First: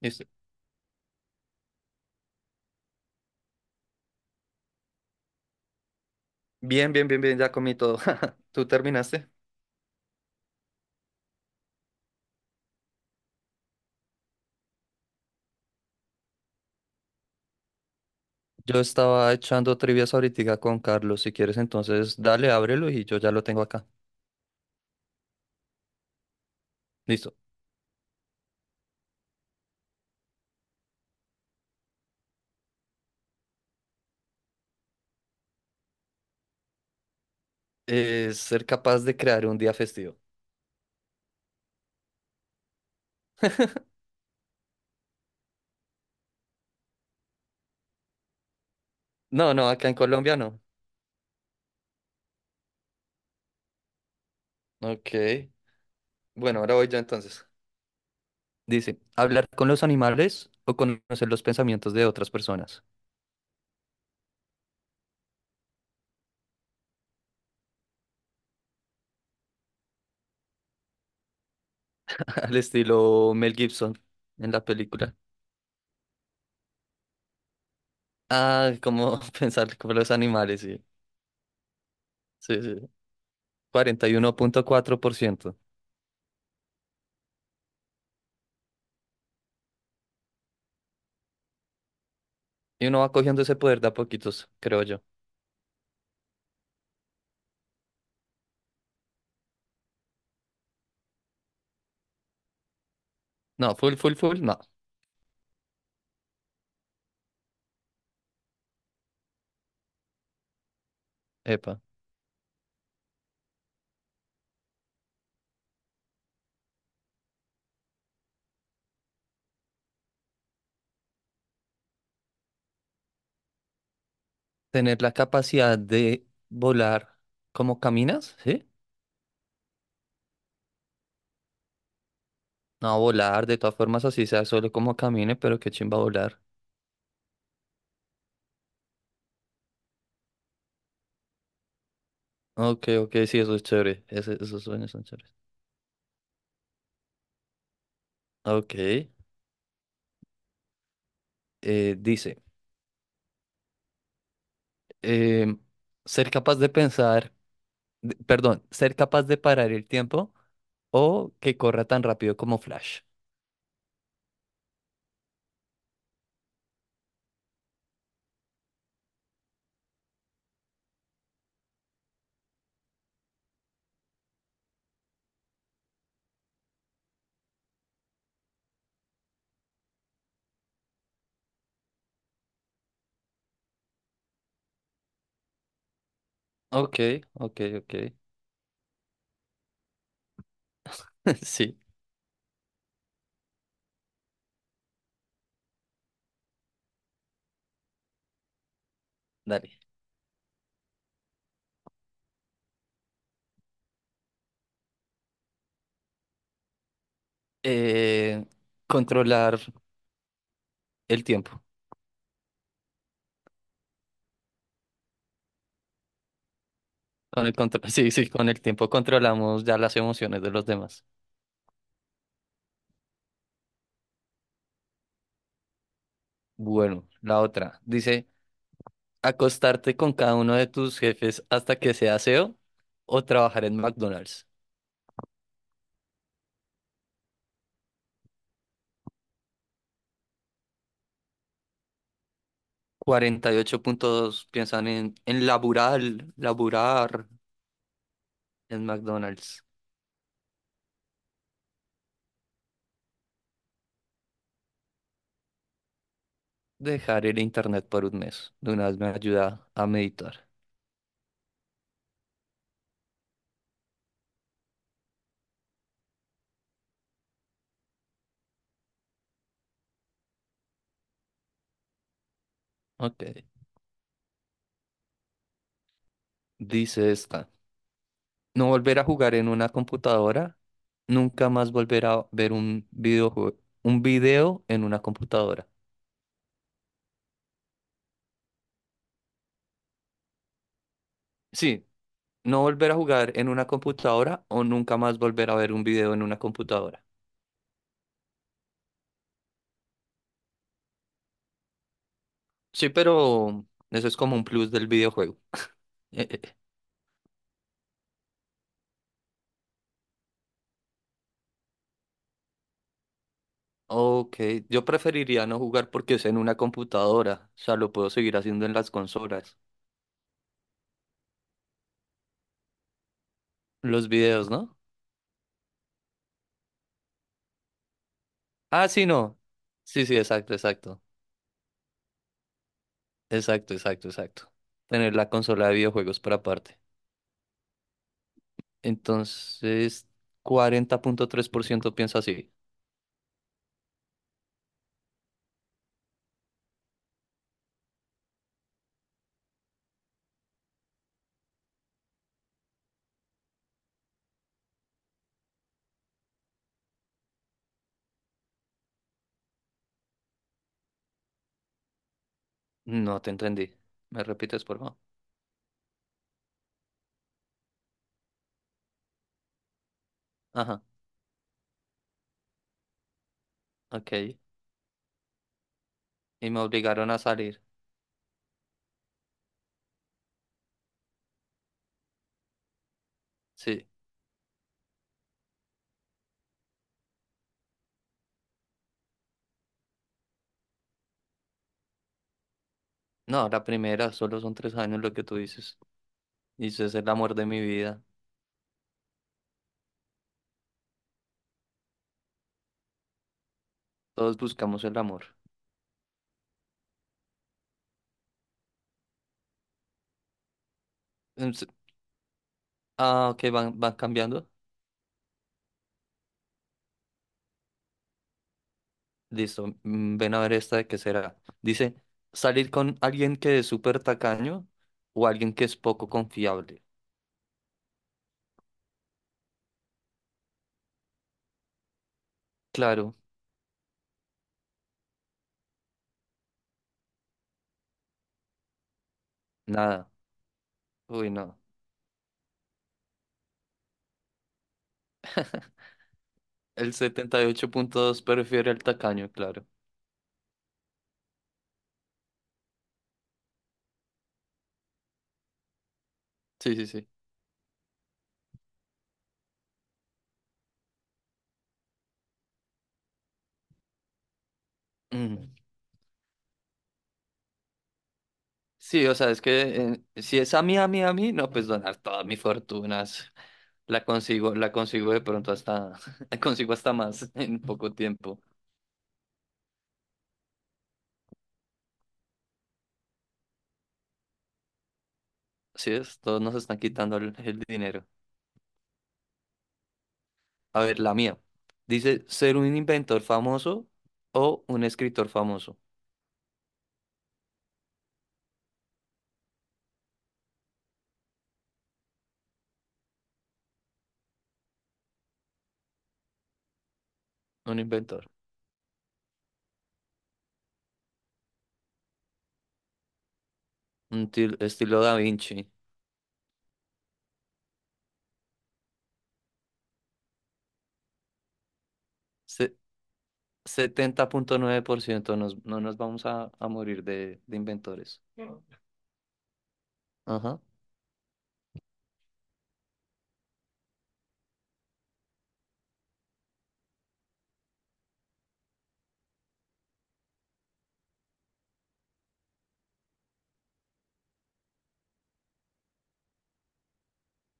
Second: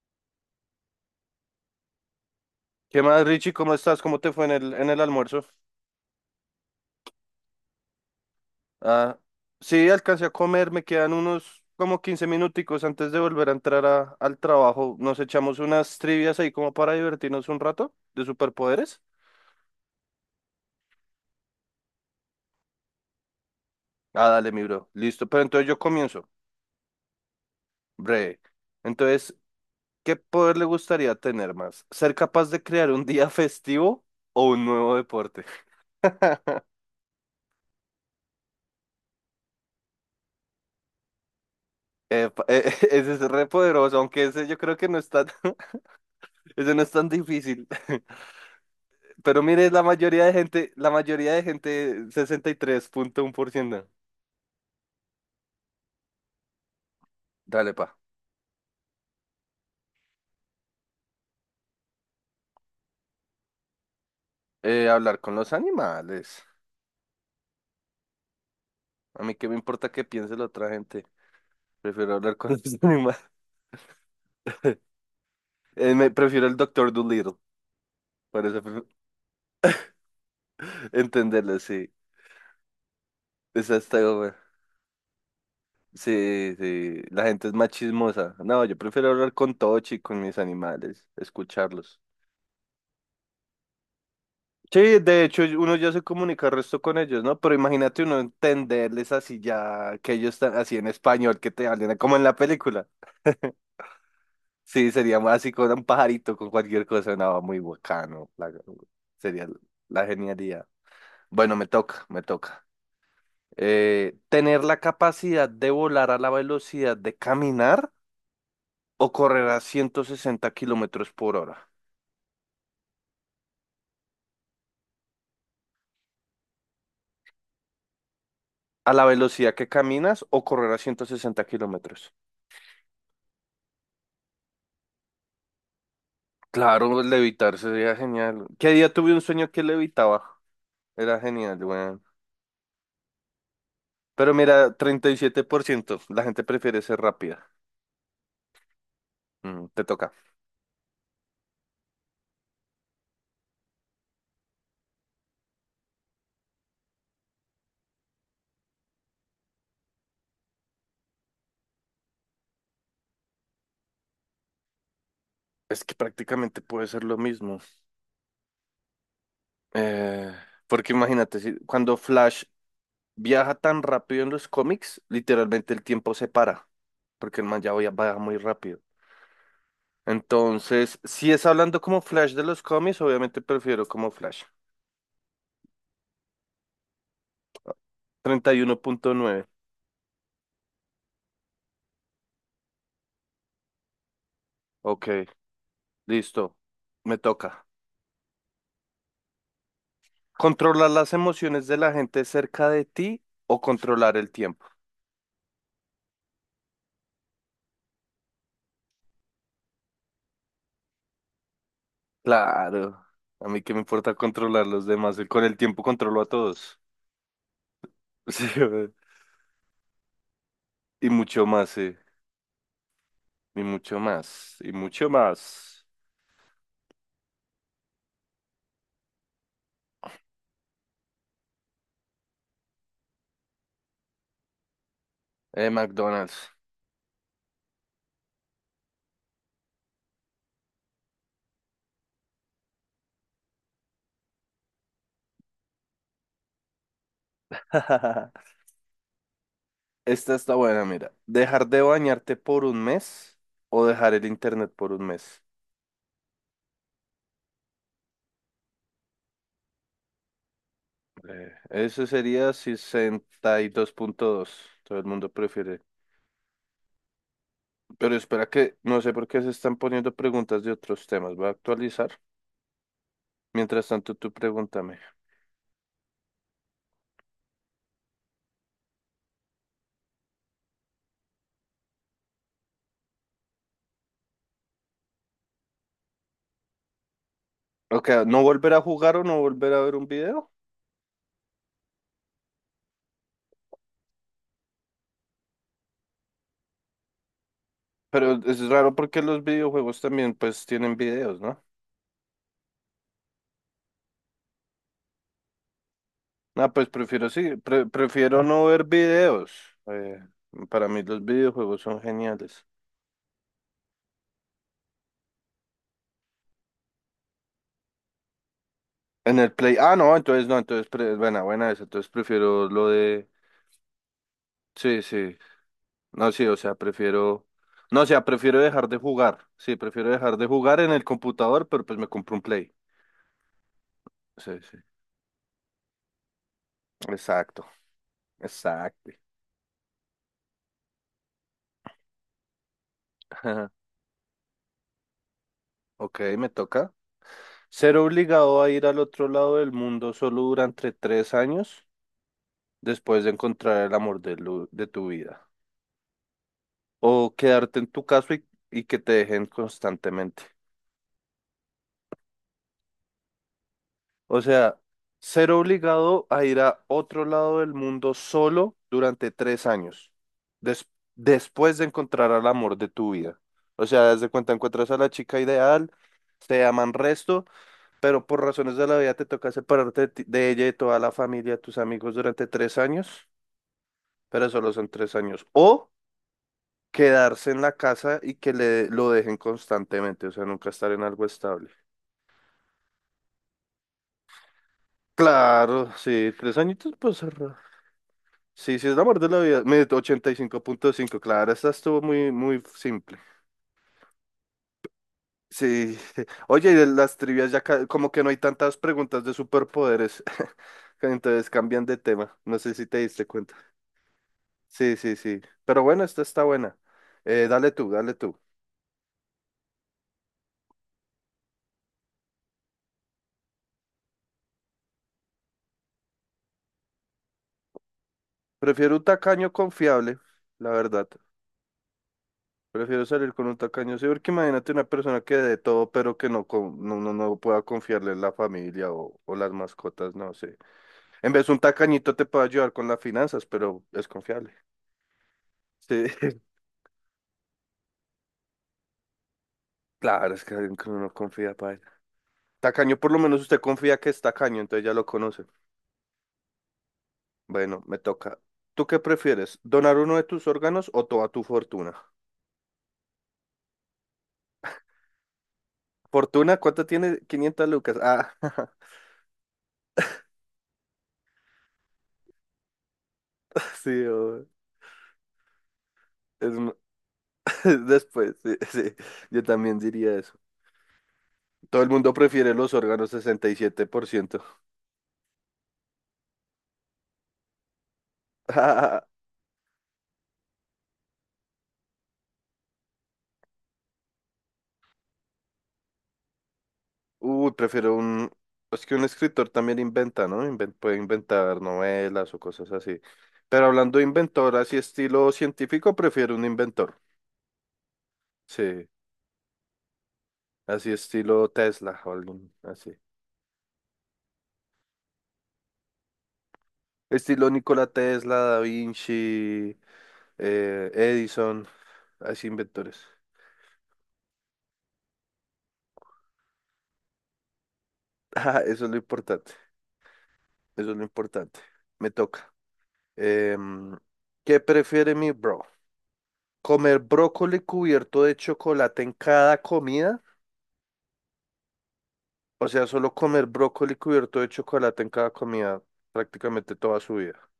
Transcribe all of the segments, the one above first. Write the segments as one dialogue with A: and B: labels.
A: Listo.
B: ¿Qué más, Richie? ¿Cómo estás? ¿Cómo te fue en el almuerzo?
A: Bien, bien, bien, bien, ya comí todo. ¿Tú
B: Ah,
A: terminaste?
B: sí, alcancé a comer, me quedan unos como 15 minuticos antes de volver a entrar al trabajo. Nos echamos unas trivias ahí como para divertirnos un rato de
A: Yo
B: superpoderes.
A: estaba echando trivias ahorita con Carlos. Si quieres, entonces dale, ábrelo y yo ya lo tengo acá.
B: Ah, dale, mi bro. Listo, pero entonces yo comienzo.
A: Listo.
B: Breve. Entonces, ¿qué poder le gustaría tener más? ¿Ser capaz de crear un día festivo o un nuevo deporte?
A: Ser capaz de crear un día festivo.
B: Epa, ese es re poderoso, aunque ese yo creo que no es tan, ese no es tan difícil. Pero
A: No, no,
B: mire, la
A: acá en
B: mayoría de
A: Colombia no.
B: gente, la mayoría de gente, 63,1%.
A: Ok. Bueno, ahora voy yo entonces.
B: Dale, pa.
A: Dice, hablar con los animales o conocer los pensamientos de otras personas.
B: Hablar con los animales. A mí qué me importa qué piense la otra gente. Prefiero hablar con
A: Al
B: los animales.
A: estilo Mel Gibson en la película.
B: Me prefiero el Doctor Dolittle. Para eso
A: Ah,
B: prefiero
A: como pensar con los animales, sí.
B: entenderlo, sí.
A: Sí, sí.
B: Esa está
A: cuarenta y uno
B: buena.
A: punto cuatro por ciento
B: Sí, sí. La gente es más chismosa. No, yo prefiero hablar con Tochi, con mis animales, escucharlos.
A: Y uno va cogiendo ese poder de a poquitos, creo
B: Sí,
A: yo.
B: de hecho uno ya se comunica el resto con ellos, ¿no? Pero imagínate uno entenderles así ya que ellos están así en español, que te hablen como en la película.
A: No, full, full, full, no.
B: Sí, sería más así con un pajarito, con cualquier cosa, nada, muy bacano. Sería la genialidad. Bueno, me
A: Epa.
B: toca, me toca. ¿Tener la capacidad de volar a la velocidad de caminar o correr a 160 kilómetros por hora?
A: Tener la capacidad de volar como caminas, ¿sí?
B: ¿A la velocidad que caminas o correr a 160 kilómetros?
A: No, volar, de todas formas, así sea solo como camine, pero qué chimba volar.
B: Claro, levitar sería genial. ¿Qué día tuve un sueño que levitaba? Era genial, weón.
A: Ok, ok, sí, eso es chévere.
B: Pero
A: Esos
B: mira,
A: sueños son
B: treinta y
A: chéveres.
B: siete por ciento. La gente prefiere ser rápida.
A: Ok.
B: Mm, te toca.
A: Dice, em, ser capaz de pensar, perdón, ser capaz de parar el tiempo o que corra tan rápido como Flash.
B: Es que prácticamente puede ser lo mismo. Eh, Porque imagínate, si, cuando Flash viaja tan rápido en los cómics, literalmente el tiempo se para. Porque el man ya va muy rápido. Entonces, si es hablando como Flash de los cómics, obviamente prefiero como Flash.
A: Ok, ok, ok.
B: 31,9.
A: Sí,
B: Ok, listo. Me toca.
A: dale.
B: ¿Controlar las emociones de la gente cerca de ti o controlar el tiempo?
A: eh, Controlar el tiempo.
B: Claro, a mí qué me importa controlar los demás, con el tiempo controlo a todos.
A: Sí, sí,
B: Sí,
A: con el tiempo
B: güey.
A: controlamos ya las emociones de los demás.
B: Y mucho más, sí, y mucho más.
A: Bueno, la otra dice, acostarte con cada uno de tus jefes hasta que sea CEO o trabajar en McDonald's.
B: McDonald's.
A: 48.2 piensan en laburar, laburar en McDonald's.
B: Esta está buena, mira. ¿Dejar de bañarte por un mes o dejar el internet por un mes?
A: Dejar el internet por un mes. De una vez me ayuda a meditar.
B: Eso sería 62.2. Todo el mundo prefiere. Pero espera que no sé por qué se están poniendo preguntas de otros temas. Voy a actualizar.
A: Ok.
B: Mientras tanto, tú pregúntame.
A: Dice esta. No volver a jugar en una computadora, nunca más volver a ver un videojuego, un video en una computadora.
B: Ok, ¿no volver a jugar o no volver a ver un video?
A: Sí, no volver a jugar en una computadora o nunca más volver a ver un video en una computadora.
B: Pero es raro porque los videojuegos también pues tienen videos, ¿no?
A: Sí, pero eso es como un plus del videojuego. Eh, eh, eh.
B: Ah, pues prefiero sí, prefiero no ver videos. Eh, para mí los videojuegos son geniales.
A: Ok, yo preferiría no jugar porque es en una computadora, o sea, lo puedo seguir haciendo en las
B: En el
A: consolas.
B: Play, ah, no, entonces no, entonces, buena, buena esa, entonces prefiero lo de,
A: Los videos, ¿no?
B: sí, sí. No, sí, o sea, prefiero, no, o sea, prefiero dejar
A: Ah,
B: de
A: sí, no.
B: jugar. Sí,
A: Sí,
B: prefiero
A: sí,
B: dejar de
A: exacto,
B: jugar en
A: exacto.
B: el computador, pero pues me compro un Play.
A: Exacto, exacto, exacto.
B: Sí, sí.
A: Tener la consola de videojuegos para aparte.
B: Exacto, exacto.
A: Entonces, 40,3% piensa así.
B: Ajá. Ok, me toca. Ser obligado a ir al otro lado del mundo solo durante tres años después de encontrar el amor de, de tu vida. O quedarte en tu casa y que te dejen constantemente.
A: No te entendí. ¿Me
B: O
A: repites, por
B: sea,
A: favor?
B: ser obligado a ir a otro lado del mundo solo durante tres años,
A: Ajá,
B: des- después de encontrar al amor de tu vida. O sea, desde
A: ok.
B: cuenta encuentras a la chica ideal,
A: Y me
B: te aman
A: obligaron a
B: resto,
A: salir.
B: pero por razones de la vida te toca separarte de, de ella y de toda la familia, tus amigos durante tres años,
A: Sí.
B: pero solo son tres años. O quedarse en la casa y que le, lo dejen constantemente, o sea, nunca estar en algo estable.
A: No, la primera, solo son tres años lo que tú dices.
B: Claro, sí, tres añitos,
A: Dices el
B: pues
A: amor de mi vida.
B: sí, sí, es la muerte de la vida. Me 85,5, claro, esta estuvo muy simple.
A: Todos buscamos el amor.
B: Sí. Oye, y de las trivias ya como que no hay tantas preguntas de superpoderes. Entonces
A: Em, s-
B: cambian de tema. No sé si te diste
A: Ah, ok,
B: cuenta.
A: van, van cambiando.
B: Sí, sí, sí. Pero bueno, esta está buena. Dale tú.
A: Listo. Ven a ver esta de qué será. Dice, salir con alguien que es súper tacaño o alguien que es poco confiable.
B: Prefiero un tacaño confiable, la verdad. Prefiero
A: Claro,
B: salir con un tacaño, sí, porque imagínate una persona que de todo, pero que no, no, no pueda confiarle en la familia o las
A: nada.
B: mascotas, no sé.
A: Uy,
B: En vez de un
A: no.
B: tacañito te puede ayudar con las finanzas, pero es confiable. Sí,
A: El 78,2 prefiere al tacaño, claro.
B: claro, es que alguien que uno no confía, para. Tacaño, por lo menos usted confía que es tacaño, entonces ya lo conoce.
A: Sí, sí, sí.
B: Bueno, me toca. ¿Tú qué prefieres? ¿Donar uno de tus órganos o toda tu fortuna?
A: Mm.
B: ¿Fortuna? ¿Cuánto tiene? Quinientas lucas. Ah,
A: Sí, o sea, es que si es a mí, no, pues donar todas mis fortunas.
B: sí, obvio.
A: La consigo de pronto hasta, la
B: Es
A: consigo
B: mu-
A: hasta más en poco
B: Después,
A: tiempo.
B: sí, sí, yo también diría eso. Todo el mundo prefiere los órganos, 67%.
A: Así es, todos nos están quitando el dinero. A ver, la mía. Dice, ser un inventor famoso o un escritor famoso.
B: Uy, prefiero un... Es que un escritor también inventa, ¿no? Puede inventar novelas o cosas así. Pero hablando de inventor, así estilo científico, prefiero un inventor.
A: Un inventor.
B: Sí, así estilo Tesla o algún así.
A: Estilo Da Vinci.
B: Estilo Nikola Tesla, Da Vinci, Edison, así
A: Se-
B: inventores.
A: 70,9% no nos vamos a morir de inventores.
B: Ah, eso es lo importante,
A: Ajá.
B: eso es lo importante. Me toca. Em, ¿qué prefiere mi bro? ¿Comer brócoli cubierto de chocolate en cada comida? O sea, solo comer brócoli cubierto de chocolate en cada comida prácticamente toda su vida.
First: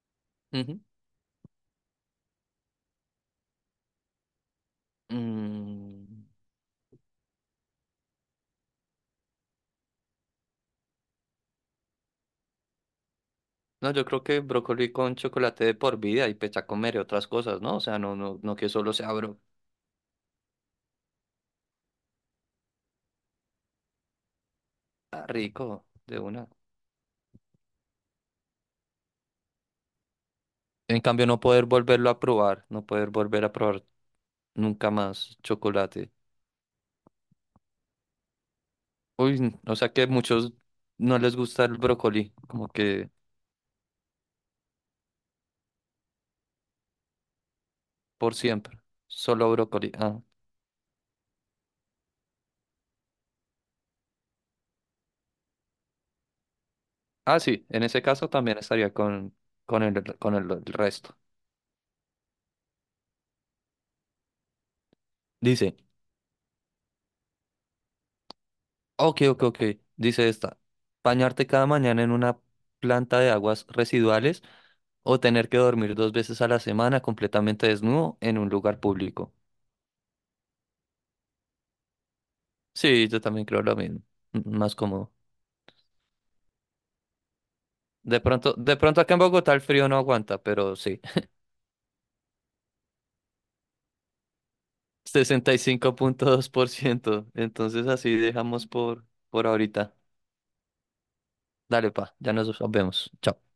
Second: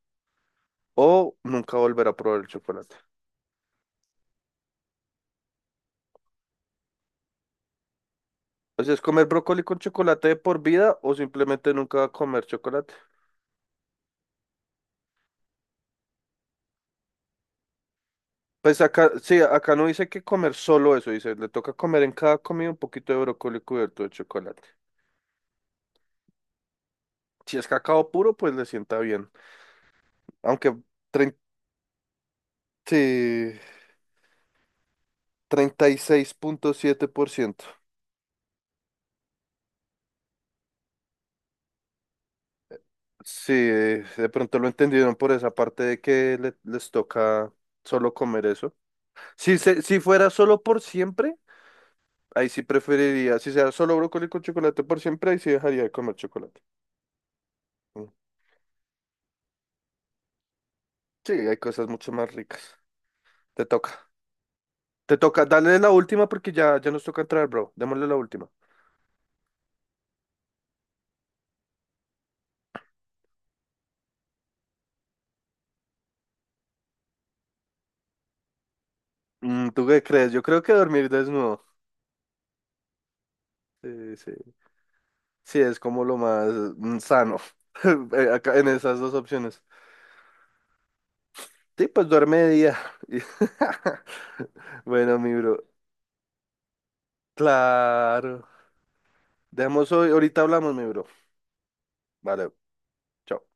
A: Ujú.
B: O nunca volver a probar el chocolate.
A: Mm,
B: O sea, es comer brócoli con chocolate de por vida o simplemente nunca comer chocolate.
A: no, yo creo que brócoli con chocolate de por vida y pues ya comeré otras cosas, ¿no? O sea, no, no, no que
B: Pues
A: solo
B: acá,
A: sea bro.
B: sí, acá no dice que comer solo eso, dice, le toca comer en cada comida un poquito de brócoli cubierto de chocolate.
A: Ah, rico, de una.
B: Si es cacao puro, pues le sienta bien. Aunque
A: En cambio,
B: trein-
A: no poder volverlo a probar, no poder volver a
B: sí,
A: probar nunca más
B: treinta y
A: chocolate.
B: seis punto siete por ciento.
A: Uy, o sea que muchos no les gusta el brócoli, como que
B: Sí, de pronto lo entendieron por esa parte de que les toca solo
A: por
B: comer eso.
A: siempre, solo
B: Si,
A: brócoli.
B: si
A: Ah,
B: fuera solo por siempre, ahí sí preferiría. Si sea solo brócoli con chocolate por siempre, ahí sí dejaría de comer chocolate.
A: ah, sí, en ese
B: Mm.
A: caso también estaría con el, con el resto.
B: Sí, hay cosas mucho más ricas. Te toca. Te toca.
A: Dice.
B: Dale la última porque ya, ya nos toca entrar, bro. Démosle la última.
A: Ok, ok, ok. Dice esta. Bañarte cada mañana en una planta de aguas residuales o tener que dormir dos veces a la semana completamente desnudo en un lugar público.
B: Mm, ¿tú qué crees? Yo creo que dormir desnudo.
A: Sí, yo también creo lo mismo.
B: Sí,
A: M-
B: sí.
A: Más cómodo.
B: Sí, es como lo más mm, sano. Eh, acá en
A: De
B: esas
A: pronto
B: dos
A: acá en Bogotá el
B: opciones.
A: frío no aguanta, pero sí.
B: Sí, pues duerme de día. Bueno, mi
A: Sesenta
B: bro.
A: y cinco punto dos por ciento. Entonces así
B: Claro.
A: dejamos por
B: Dejamos
A: ahorita.
B: hoy, ahorita hablamos, mi bro.
A: Dale, pa, ya
B: Vale,
A: nos vemos. Chao.
B: chao.